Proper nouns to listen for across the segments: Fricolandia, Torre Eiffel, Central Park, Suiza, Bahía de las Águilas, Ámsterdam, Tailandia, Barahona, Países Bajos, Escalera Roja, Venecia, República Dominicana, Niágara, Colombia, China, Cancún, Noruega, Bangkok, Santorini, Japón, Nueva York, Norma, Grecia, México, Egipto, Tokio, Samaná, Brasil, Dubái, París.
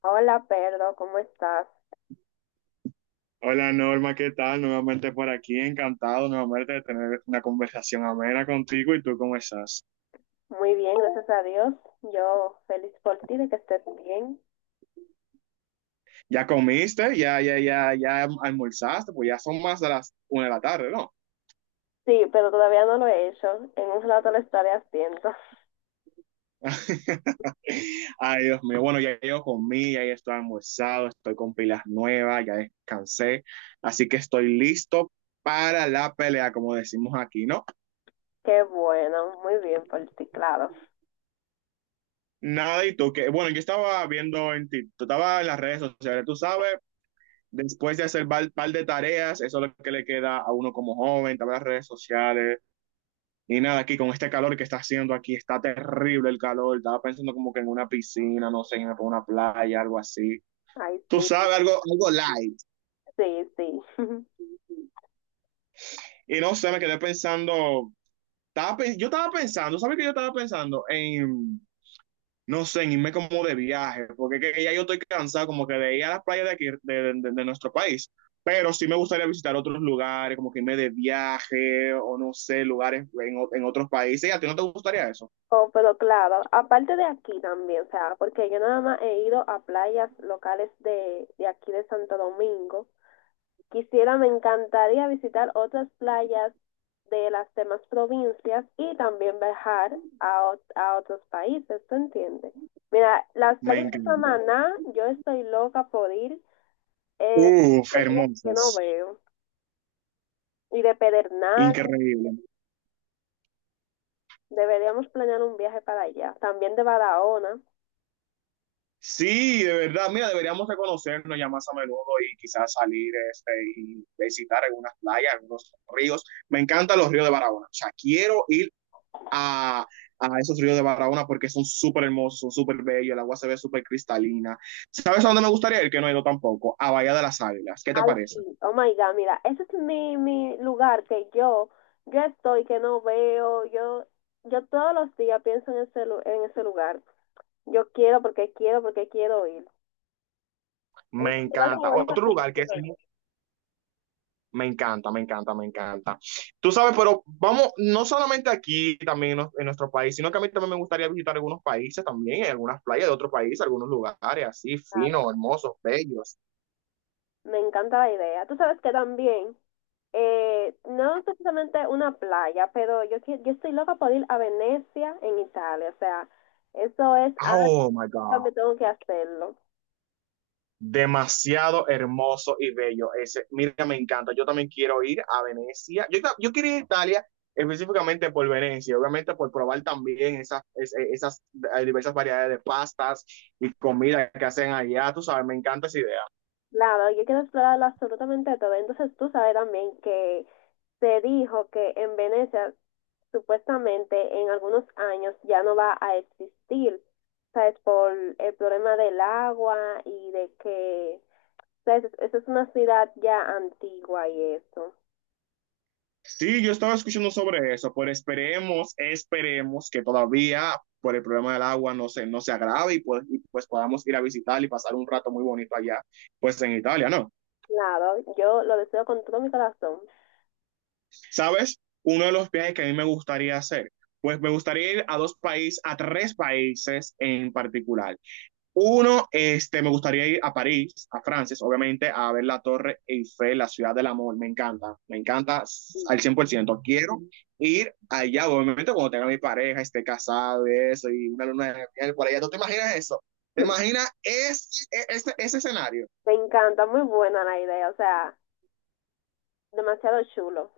Hola, Pedro, ¿cómo estás? Hola Norma, ¿qué tal? Nuevamente por aquí, encantado nuevamente de tener una conversación amena contigo. ¿Y tú cómo estás? Muy bien, gracias a Dios. Yo feliz por ti de que estés bien. ¿Ya comiste? ¿Ya almorzaste? Pues ya son más de las una de la tarde, ¿no? Sí, pero todavía no lo he hecho. En un rato lo estaré haciendo. Ay, Dios mío. Bueno, ya yo comí, ya yo estoy almorzado, estoy con pilas nuevas, ya descansé. Así que estoy listo para la pelea, como decimos aquí, ¿no? Qué bueno, muy bien por ti, claro. Nada, y tú que, bueno, yo estaba viendo en ti, tú estabas en las redes sociales, tú sabes, después de hacer un par de tareas, eso es lo que le queda a uno como joven, también las redes sociales. Y nada, aquí con este calor que está haciendo aquí, está terrible el calor. Estaba pensando como que en una piscina, no sé, en una playa, algo así. Ay, Tú sí, sabes, algo light. sí, sí. Y no sé, me quedé pensando, yo estaba pensando, ¿sabes qué yo estaba pensando? En no sé, en irme como de viaje, porque que ya yo estoy cansado como que de ir a las playas de aquí, de nuestro país, pero sí me gustaría visitar otros lugares, como que irme de viaje o no sé, lugares en otros países. ¿Y a ti no te gustaría eso? Oh, pero claro, aparte de aquí también, o sea, porque yo nada más he ido a playas locales de aquí de Santo Domingo. Quisiera, me encantaría visitar otras playas de las demás provincias y también viajar a, a otros países, ¿tú entiendes? Mira, las Me playas de encanta. Samaná, yo estoy loca por ir, eh, Uf, playas que no hermosas, veo, y de Pedernal, increíble. deberíamos planear un viaje para allá, también de Barahona. Sí, de verdad, mira, deberíamos de conocernos ya más a menudo y quizás salir este, y visitar algunas playas, algunos ríos. Me encantan los ríos de Barahona. O sea, quiero ir a, a esos ríos de Barahona porque son súper hermosos, son súper bellos, el agua se ve súper cristalina. ¿Sabes a dónde me gustaría ir? Que no he ido tampoco, a Bahía de las Águilas. ¿Qué te Ay, parece? sí, oh my God, mira, ese es mi lugar que yo estoy, que no veo, yo todos los días pienso en ese, en ese lugar. Yo quiero porque quiero porque quiero ir. Es Me mi lugar encanta. favorito Otro porque lugar que es... quiero ir. muy- Me encanta, me encanta, me encanta. Tú sabes, pero vamos, no solamente aquí también en nuestro país, sino que a mí también me gustaría visitar algunos países también, algunas playas de otros países, algunos lugares así, finos, Claro. hermosos, bellos. Me encanta la idea. Tú sabes que también, no es precisamente una playa, pero yo, yo estoy loca por ir a Venecia en Italia. O sea, eso es algo Oh, my God, que tengo que hacerlo. demasiado hermoso y bello. Ese, mira, me encanta. Yo también quiero ir a Venecia. Yo quiero ir a Italia específicamente por Venecia, obviamente por probar también esas diversas variedades de pastas y comida que hacen allá. Tú sabes, me encanta esa idea. Claro, yo quiero explorarlo absolutamente todo. Entonces tú sabes también que se dijo que en Venecia supuestamente en algunos años ya no va a existir, ¿sabes? Por el problema del agua y de que, ¿sabes? Esa es una ciudad ya antigua y eso. Sí, yo estaba escuchando sobre eso, pero esperemos que todavía por el problema del agua no se agrave y pues, podamos ir a visitar y pasar un rato muy bonito allá, pues en Italia, ¿no? Claro, yo lo deseo con todo mi corazón. ¿Sabes? Uno de los viajes que a mí me gustaría hacer, pues me gustaría ir a dos países, a tres países en particular. Uno, este, me gustaría ir a París, a Francia, obviamente, a ver la Torre Eiffel, la ciudad del amor, me encanta al Sí. 100%. Quiero ir allá, obviamente, cuando tenga mi pareja, esté casado, eso, y una luna de miel por allá. ¿Tú te imaginas eso? ¿Te imaginas ese escenario? Me encanta, muy buena la idea, o sea, demasiado chulo.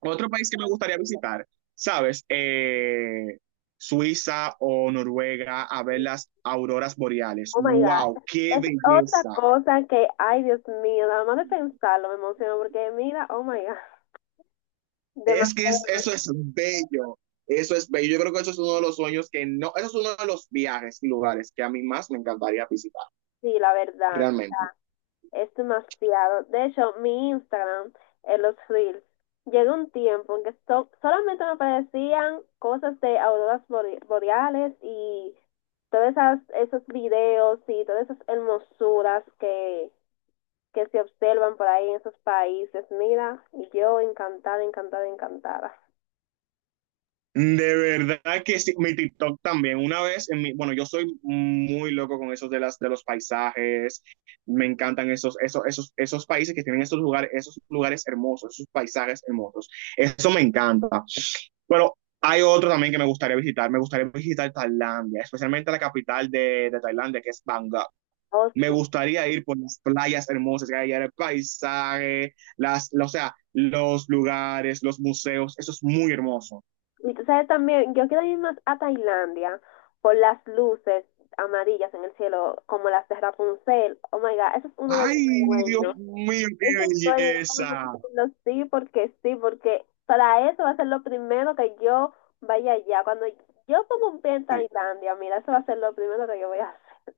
Otro país que me gustaría visitar, ¿sabes? Suiza o Noruega a ver las auroras boreales. Oh my ¡Wow! God. ¡Qué Es otra belleza! cosa que, ay Dios mío, nada más de pensarlo me emociono porque mira, oh my God, Es que eso demasiado, es bello. Eso es bello. Yo creo que eso es uno de los sueños que no, eso es uno de los viajes y lugares que a mí más me encantaría visitar, sí, la verdad. realmente. Es demasiado. De hecho, mi Instagram en los Reels llegó un tiempo en que solamente me aparecían cosas de auroras boreales y todos esos videos y todas esas hermosuras que se observan por ahí en esos países. Mira, y yo encantada, encantada, encantada. De verdad que sí, mi TikTok también. Una vez, en mi, bueno, yo soy muy loco con esos de los paisajes. Me encantan esos países que tienen esos lugares hermosos, esos paisajes hermosos. Eso me encanta. Pero hay otro también que me gustaría visitar. Me gustaría visitar Tailandia, especialmente la capital de Tailandia, que es Bangkok. Oh, Me sí. gustaría ir por las playas hermosas que hay allá, el paisaje, las, o sea, los lugares, los museos. Eso es muy hermoso. Y tú sabes también, yo quiero ir más a Tailandia por las luces amarillas en el cielo, como las de Rapunzel. Oh my God, ese es uno de mis Ay, Dios sueños. mío, Eso qué fue, vamos belleza. a sí, porque para eso va a ser lo primero que yo vaya allá. Cuando yo pongo un pie en Sí. Tailandia, mira, eso va a ser lo primero que yo voy a hacer.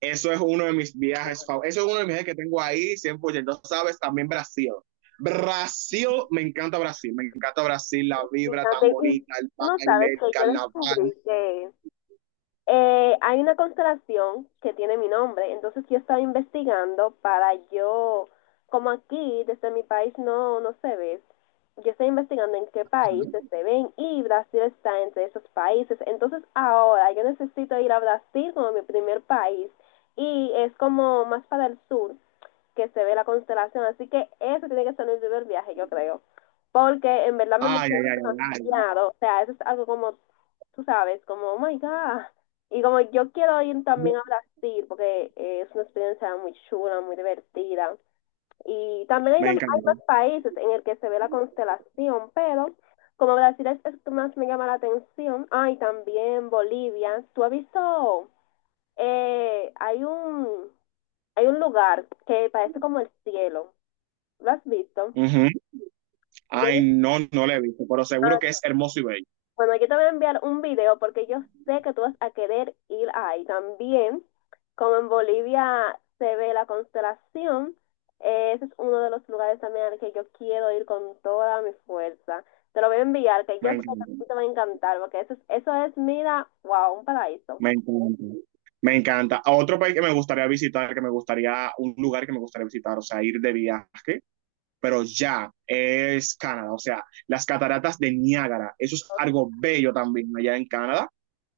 Eso es uno de mis viajes favoritos. Eso es uno de mis viajes que tengo ahí 100%. Sabes, también Brasil. Brasil, me encanta Brasil. Me encanta Brasil, la Y vibra tan también, y bonita, el tú no sabes baile, que el yo carnaval. descubrí que hay una constelación que tiene mi nombre, entonces yo estaba investigando para yo, como aquí desde mi país no se ve, yo estoy investigando en qué países se ven y Brasil está entre esos países, entonces ahora yo necesito ir a Brasil como mi primer país y es como más para el sur que se ve la constelación. Así que eso tiene que ser el primer viaje, yo creo. Porque en verdad me Ay, emocionó ay, ay, ay. demasiado. O sea, eso es algo como, tú sabes, como, oh my God. Y como yo quiero ir Ay. también a Brasil, porque es una experiencia muy chula, muy divertida. Y también hay, Me hay encanta. más países en el que se ve la constelación, pero como Brasil es el que más me llama la atención. Ay también Bolivia. ¿Tú has visto? Hay un hay un lugar que parece como el cielo. ¿Lo has visto? Ujú. Ay, Yo- no, no lo he visto, pero seguro que ah, es hermoso y bello. bueno, yo te voy a enviar un video porque yo sé que tú vas a querer ir ahí. También, como en Bolivia se ve la constelación, ese es uno de los lugares también al que yo quiero ir con toda mi fuerza. Te lo voy a enviar, que yo Me sé que a encanta, ti te va a encantar, porque eso es, mira, wow, un paraíso. me encanta, me encanta. A otro país que me gustaría visitar, que me gustaría, un lugar que me gustaría visitar, o sea, ir de viaje, pero ya es Canadá, o sea, las cataratas de Niágara, eso es algo bello también allá en Canadá.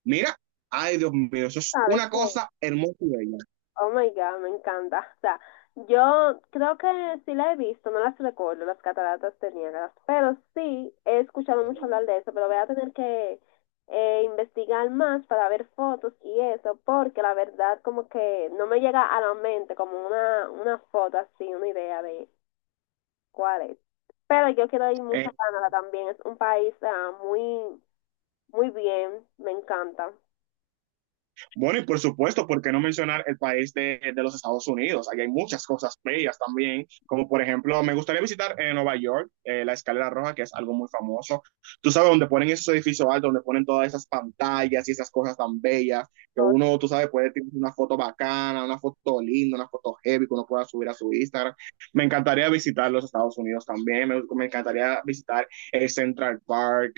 Mira, ay Dios mío, eso es Sabes una que cosa hermosa y bella. oh my God, me encanta. O sea, yo creo que sí la he visto, no las recuerdo, las cataratas de Niágara, pero sí he escuchado mucho hablar de eso, pero voy a tener que investigar más para ver fotos y eso, porque la verdad como que no me llega a la mente como una foto así, una idea de cuál es. Pero yo quiero ir mucho a Canadá también, es un país ah, muy, muy bien, me encanta. Bueno, y por supuesto, ¿por qué no mencionar el país de los Estados Unidos? Ahí hay muchas cosas bellas también, como por ejemplo, me gustaría visitar en Nueva York, la Escalera Roja, que es algo muy famoso. Tú sabes, donde ponen esos edificios altos, donde ponen todas esas pantallas y esas cosas tan bellas, que Oh, uno, tú sabes, puede tener una foto bacana, una foto linda, una foto heavy que uno pueda subir a su Instagram. Me encantaría visitar los Estados Unidos también, me encantaría visitar el Central Park,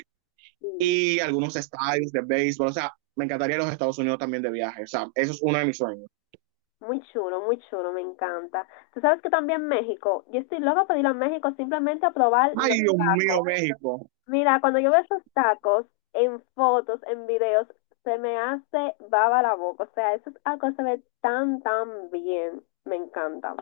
sí. y algunos estadios de béisbol. O sea, me encantaría ir a los Estados Unidos también de viaje. O sea, eso es uno de mis sueños. Muy chulo, me encanta. Tú sabes que también México, yo estoy loca por ir a México simplemente a probar Ay, los Dios mío, tacos. México. Mira, cuando yo veo esos tacos en fotos, en videos, se me hace baba la boca. O sea, eso es algo que se ve tan, tan bien. Me encanta.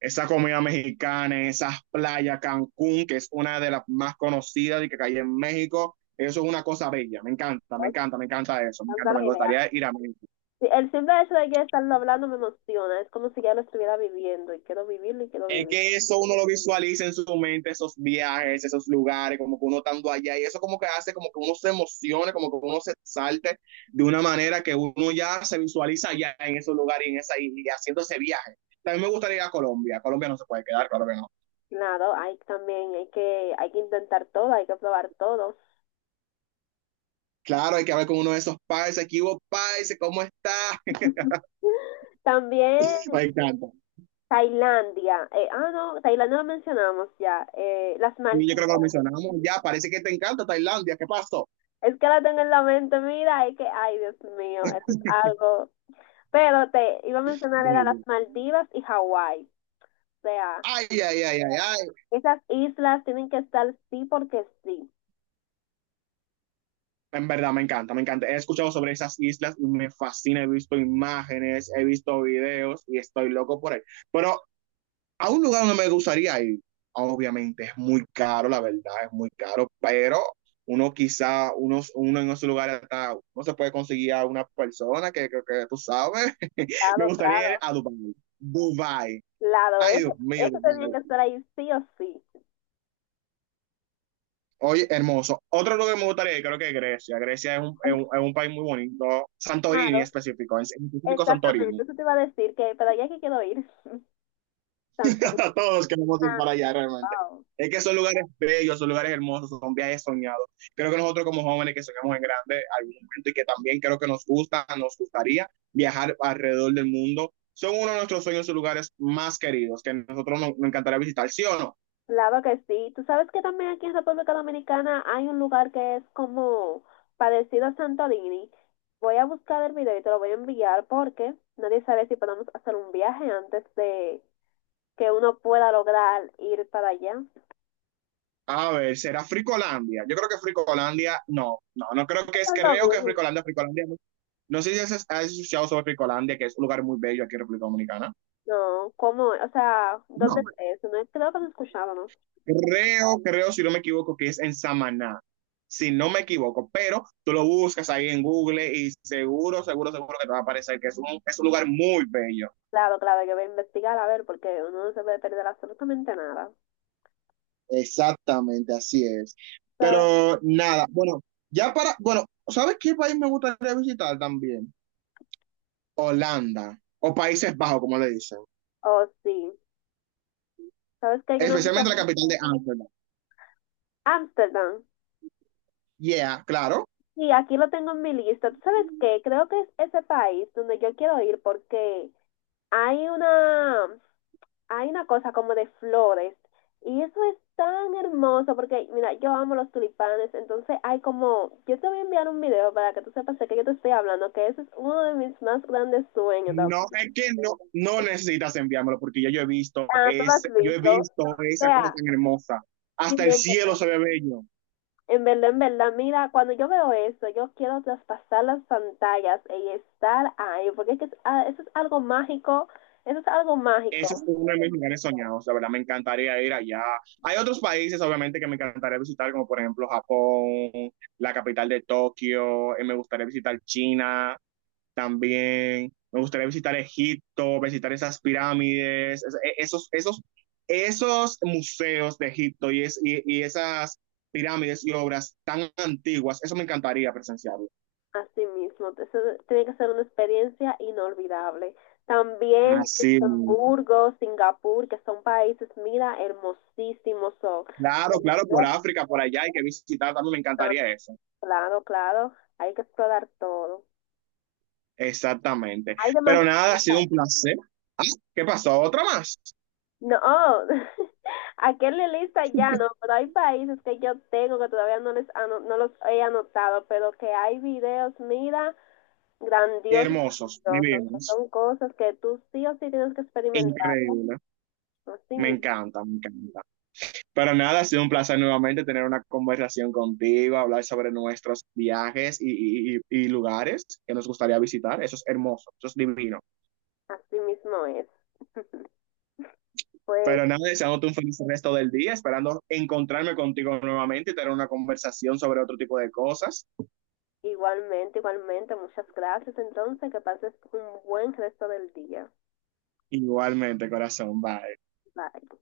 Esa comida mexicana, esas playas, Cancún, que es una de las más conocidas y que hay en México. Eso es una cosa bella. Me encanta, me Me encanta, me encanta eso. Me encanta encanta, me la idea. gustaría ir a México. Sí, el simple hecho de que estarlo hablando me emociona. Es como si ya lo estuviera viviendo y quiero vivirlo y quiero Es vivirlo. que eso uno lo visualiza en su mente, esos viajes, esos lugares, como que uno estando allá, y eso como que hace como que uno se emocione, como que uno se salte de una manera que uno ya se visualiza allá en esos lugares y, en esa, y haciendo ese viaje. También me gustaría ir a Colombia, Colombia no se puede quedar, claro que no. Claro, hay también, hay que intentar todo, hay que probar todo. Claro, hay que hablar con uno de esos países. ¿Qué hubo países? ¿Cómo está? También Me encanta. Tailandia. No, Tailandia lo mencionamos ya. Las Y yo Maldivas. creo que lo mencionamos ya, parece que te encanta Tailandia, ¿qué pasó? Es que la tengo en la mente, mira, es que, ay, Dios mío, eso es algo. Pero te iba a mencionar, era las Maldivas y Hawái. O sea, Ay, ay, ay, ay, ay. esas islas tienen que estar sí porque sí. En verdad, me encanta, me encanta. He escuchado sobre esas islas, y me fascina, he visto imágenes, he visto videos y estoy loco por ahí. Pero a un lugar donde me gustaría ir, obviamente es muy caro, la verdad, es muy caro, pero uno quizá, unos, uno en esos lugares hasta no se puede conseguir a una persona que tú sabes. Me Claro, gustaría ir claro. a Dubái. Dubái. Claro, Ay, Dios eso, mío, eso tenía que Dubái. estar ahí sí o sí. Oye, hermoso. Otro lugar que me gustaría ir, creo que es Grecia. Grecia es un, es Ay, un, es un país muy bonito. Santorini claro, específico, en específico exactamente. Santorini. Eso te iba a decir que, pero ya que quiero ir. Santorini. Todos queremos ir Ah, para allá realmente. wow. Es que son lugares bellos, son lugares hermosos, son viajes soñados. Creo que nosotros como jóvenes que soñamos en grande algún momento y que también creo que nos gusta, nos gustaría viajar alrededor del mundo, son uno de nuestros sueños y lugares más queridos que nosotros nos encantaría visitar, ¿sí o no? Claro que sí. Tú sabes que también aquí en República Dominicana hay un lugar que es como parecido a Santorini. Voy a buscar el video y te lo voy a enviar porque nadie sabe si podemos hacer un viaje antes de que uno pueda lograr ir para allá. A ver, ¿será Fricolandia? Yo creo que Fricolandia, no, no, no creo que es, creo Pasarlo que bien. Fricolandia, Fricolandia no. No sé si has escuchado sobre Fricolandia, que es un lugar muy bello aquí en República Dominicana. No, ¿cómo? O sea, ¿dónde No. es eso? No, creo que no escuchábamos. Creo, si no me equivoco, que es en Samaná, si no me equivoco, pero tú lo buscas ahí en Google y seguro, seguro, seguro que te va a aparecer que es un lugar muy bello. Claro, claro, yo voy a investigar a ver porque uno no se puede perder absolutamente nada. Exactamente, así es. ¿Sabes? Pero nada, bueno, ya para, bueno, ¿sabes qué país me gustaría visitar también? Holanda, o Países Bajos, como le dicen, Oh, sí. ¿Sabes que yo no he visto especialmente la capital de Ámsterdam. Ámsterdam? Yeah, claro. Sí, aquí lo tengo en mi lista. ¿Tú sabes qué? Creo que es ese país donde yo quiero ir porque hay una, hay una cosa como de flores y eso es tan hermoso porque, mira, yo amo los tulipanes, entonces hay como, yo te voy a enviar un video para que tú sepas de qué yo te estoy hablando, que ese es uno de mis más grandes sueños. ¿No? No, es que no, no necesitas enviármelo porque ya yo he visto Ah, tú lo has ese, yo he visto. visto O esa cosa sea, tan hermosa. Hasta el siguiente. cielo se ve bello. En verdad, mira, cuando yo veo eso, yo quiero traspasar las pantallas y estar ahí, porque es que ah, eso es algo mágico, eso es algo Ese mágico es uno de mis lugares soñados, la verdad me encantaría ir allá. Hay otros países, obviamente, que me encantaría visitar, como por ejemplo Japón, la capital de Tokio, me gustaría visitar China. También me gustaría visitar Egipto, visitar esas pirámides, esos museos de Egipto y esas pirámides y obras tan antiguas. Eso me encantaría presenciarlo. así mismo, eso tiene que ser una experiencia inolvidable. También Así mismo. Luxemburgo, Singapur, que son países, mira, hermosísimos son. Claro, claro, por África, por allá hay que visitar, también me encantaría eso. Claro, claro, hay que explorar todo. Exactamente. Hay Pero demasiado. nada, ha sido un placer. Ah, ¿qué pasó? ¿Otra más? No, aquel en la lista ya no, pero hay países que yo tengo que todavía no les no los he anotado, pero que hay videos, mira, grandiosos, Hermosos, grandiosos, que divinos, son cosas que tú sí o sí tienes que experimentar, increíble. así Me mismo, encanta, me encanta. Pero nada, ha sido un placer nuevamente tener una conversación contigo, hablar sobre nuestros viajes y lugares que nos gustaría visitar. Eso es hermoso, eso es divino. así mismo es. Pues Pero nada, deseándote un feliz resto del día, esperando encontrarme contigo nuevamente y tener una conversación sobre otro tipo de cosas. igualmente, igualmente, muchas gracias entonces, que pases un buen resto del día. Igualmente, corazón, bye. Bye.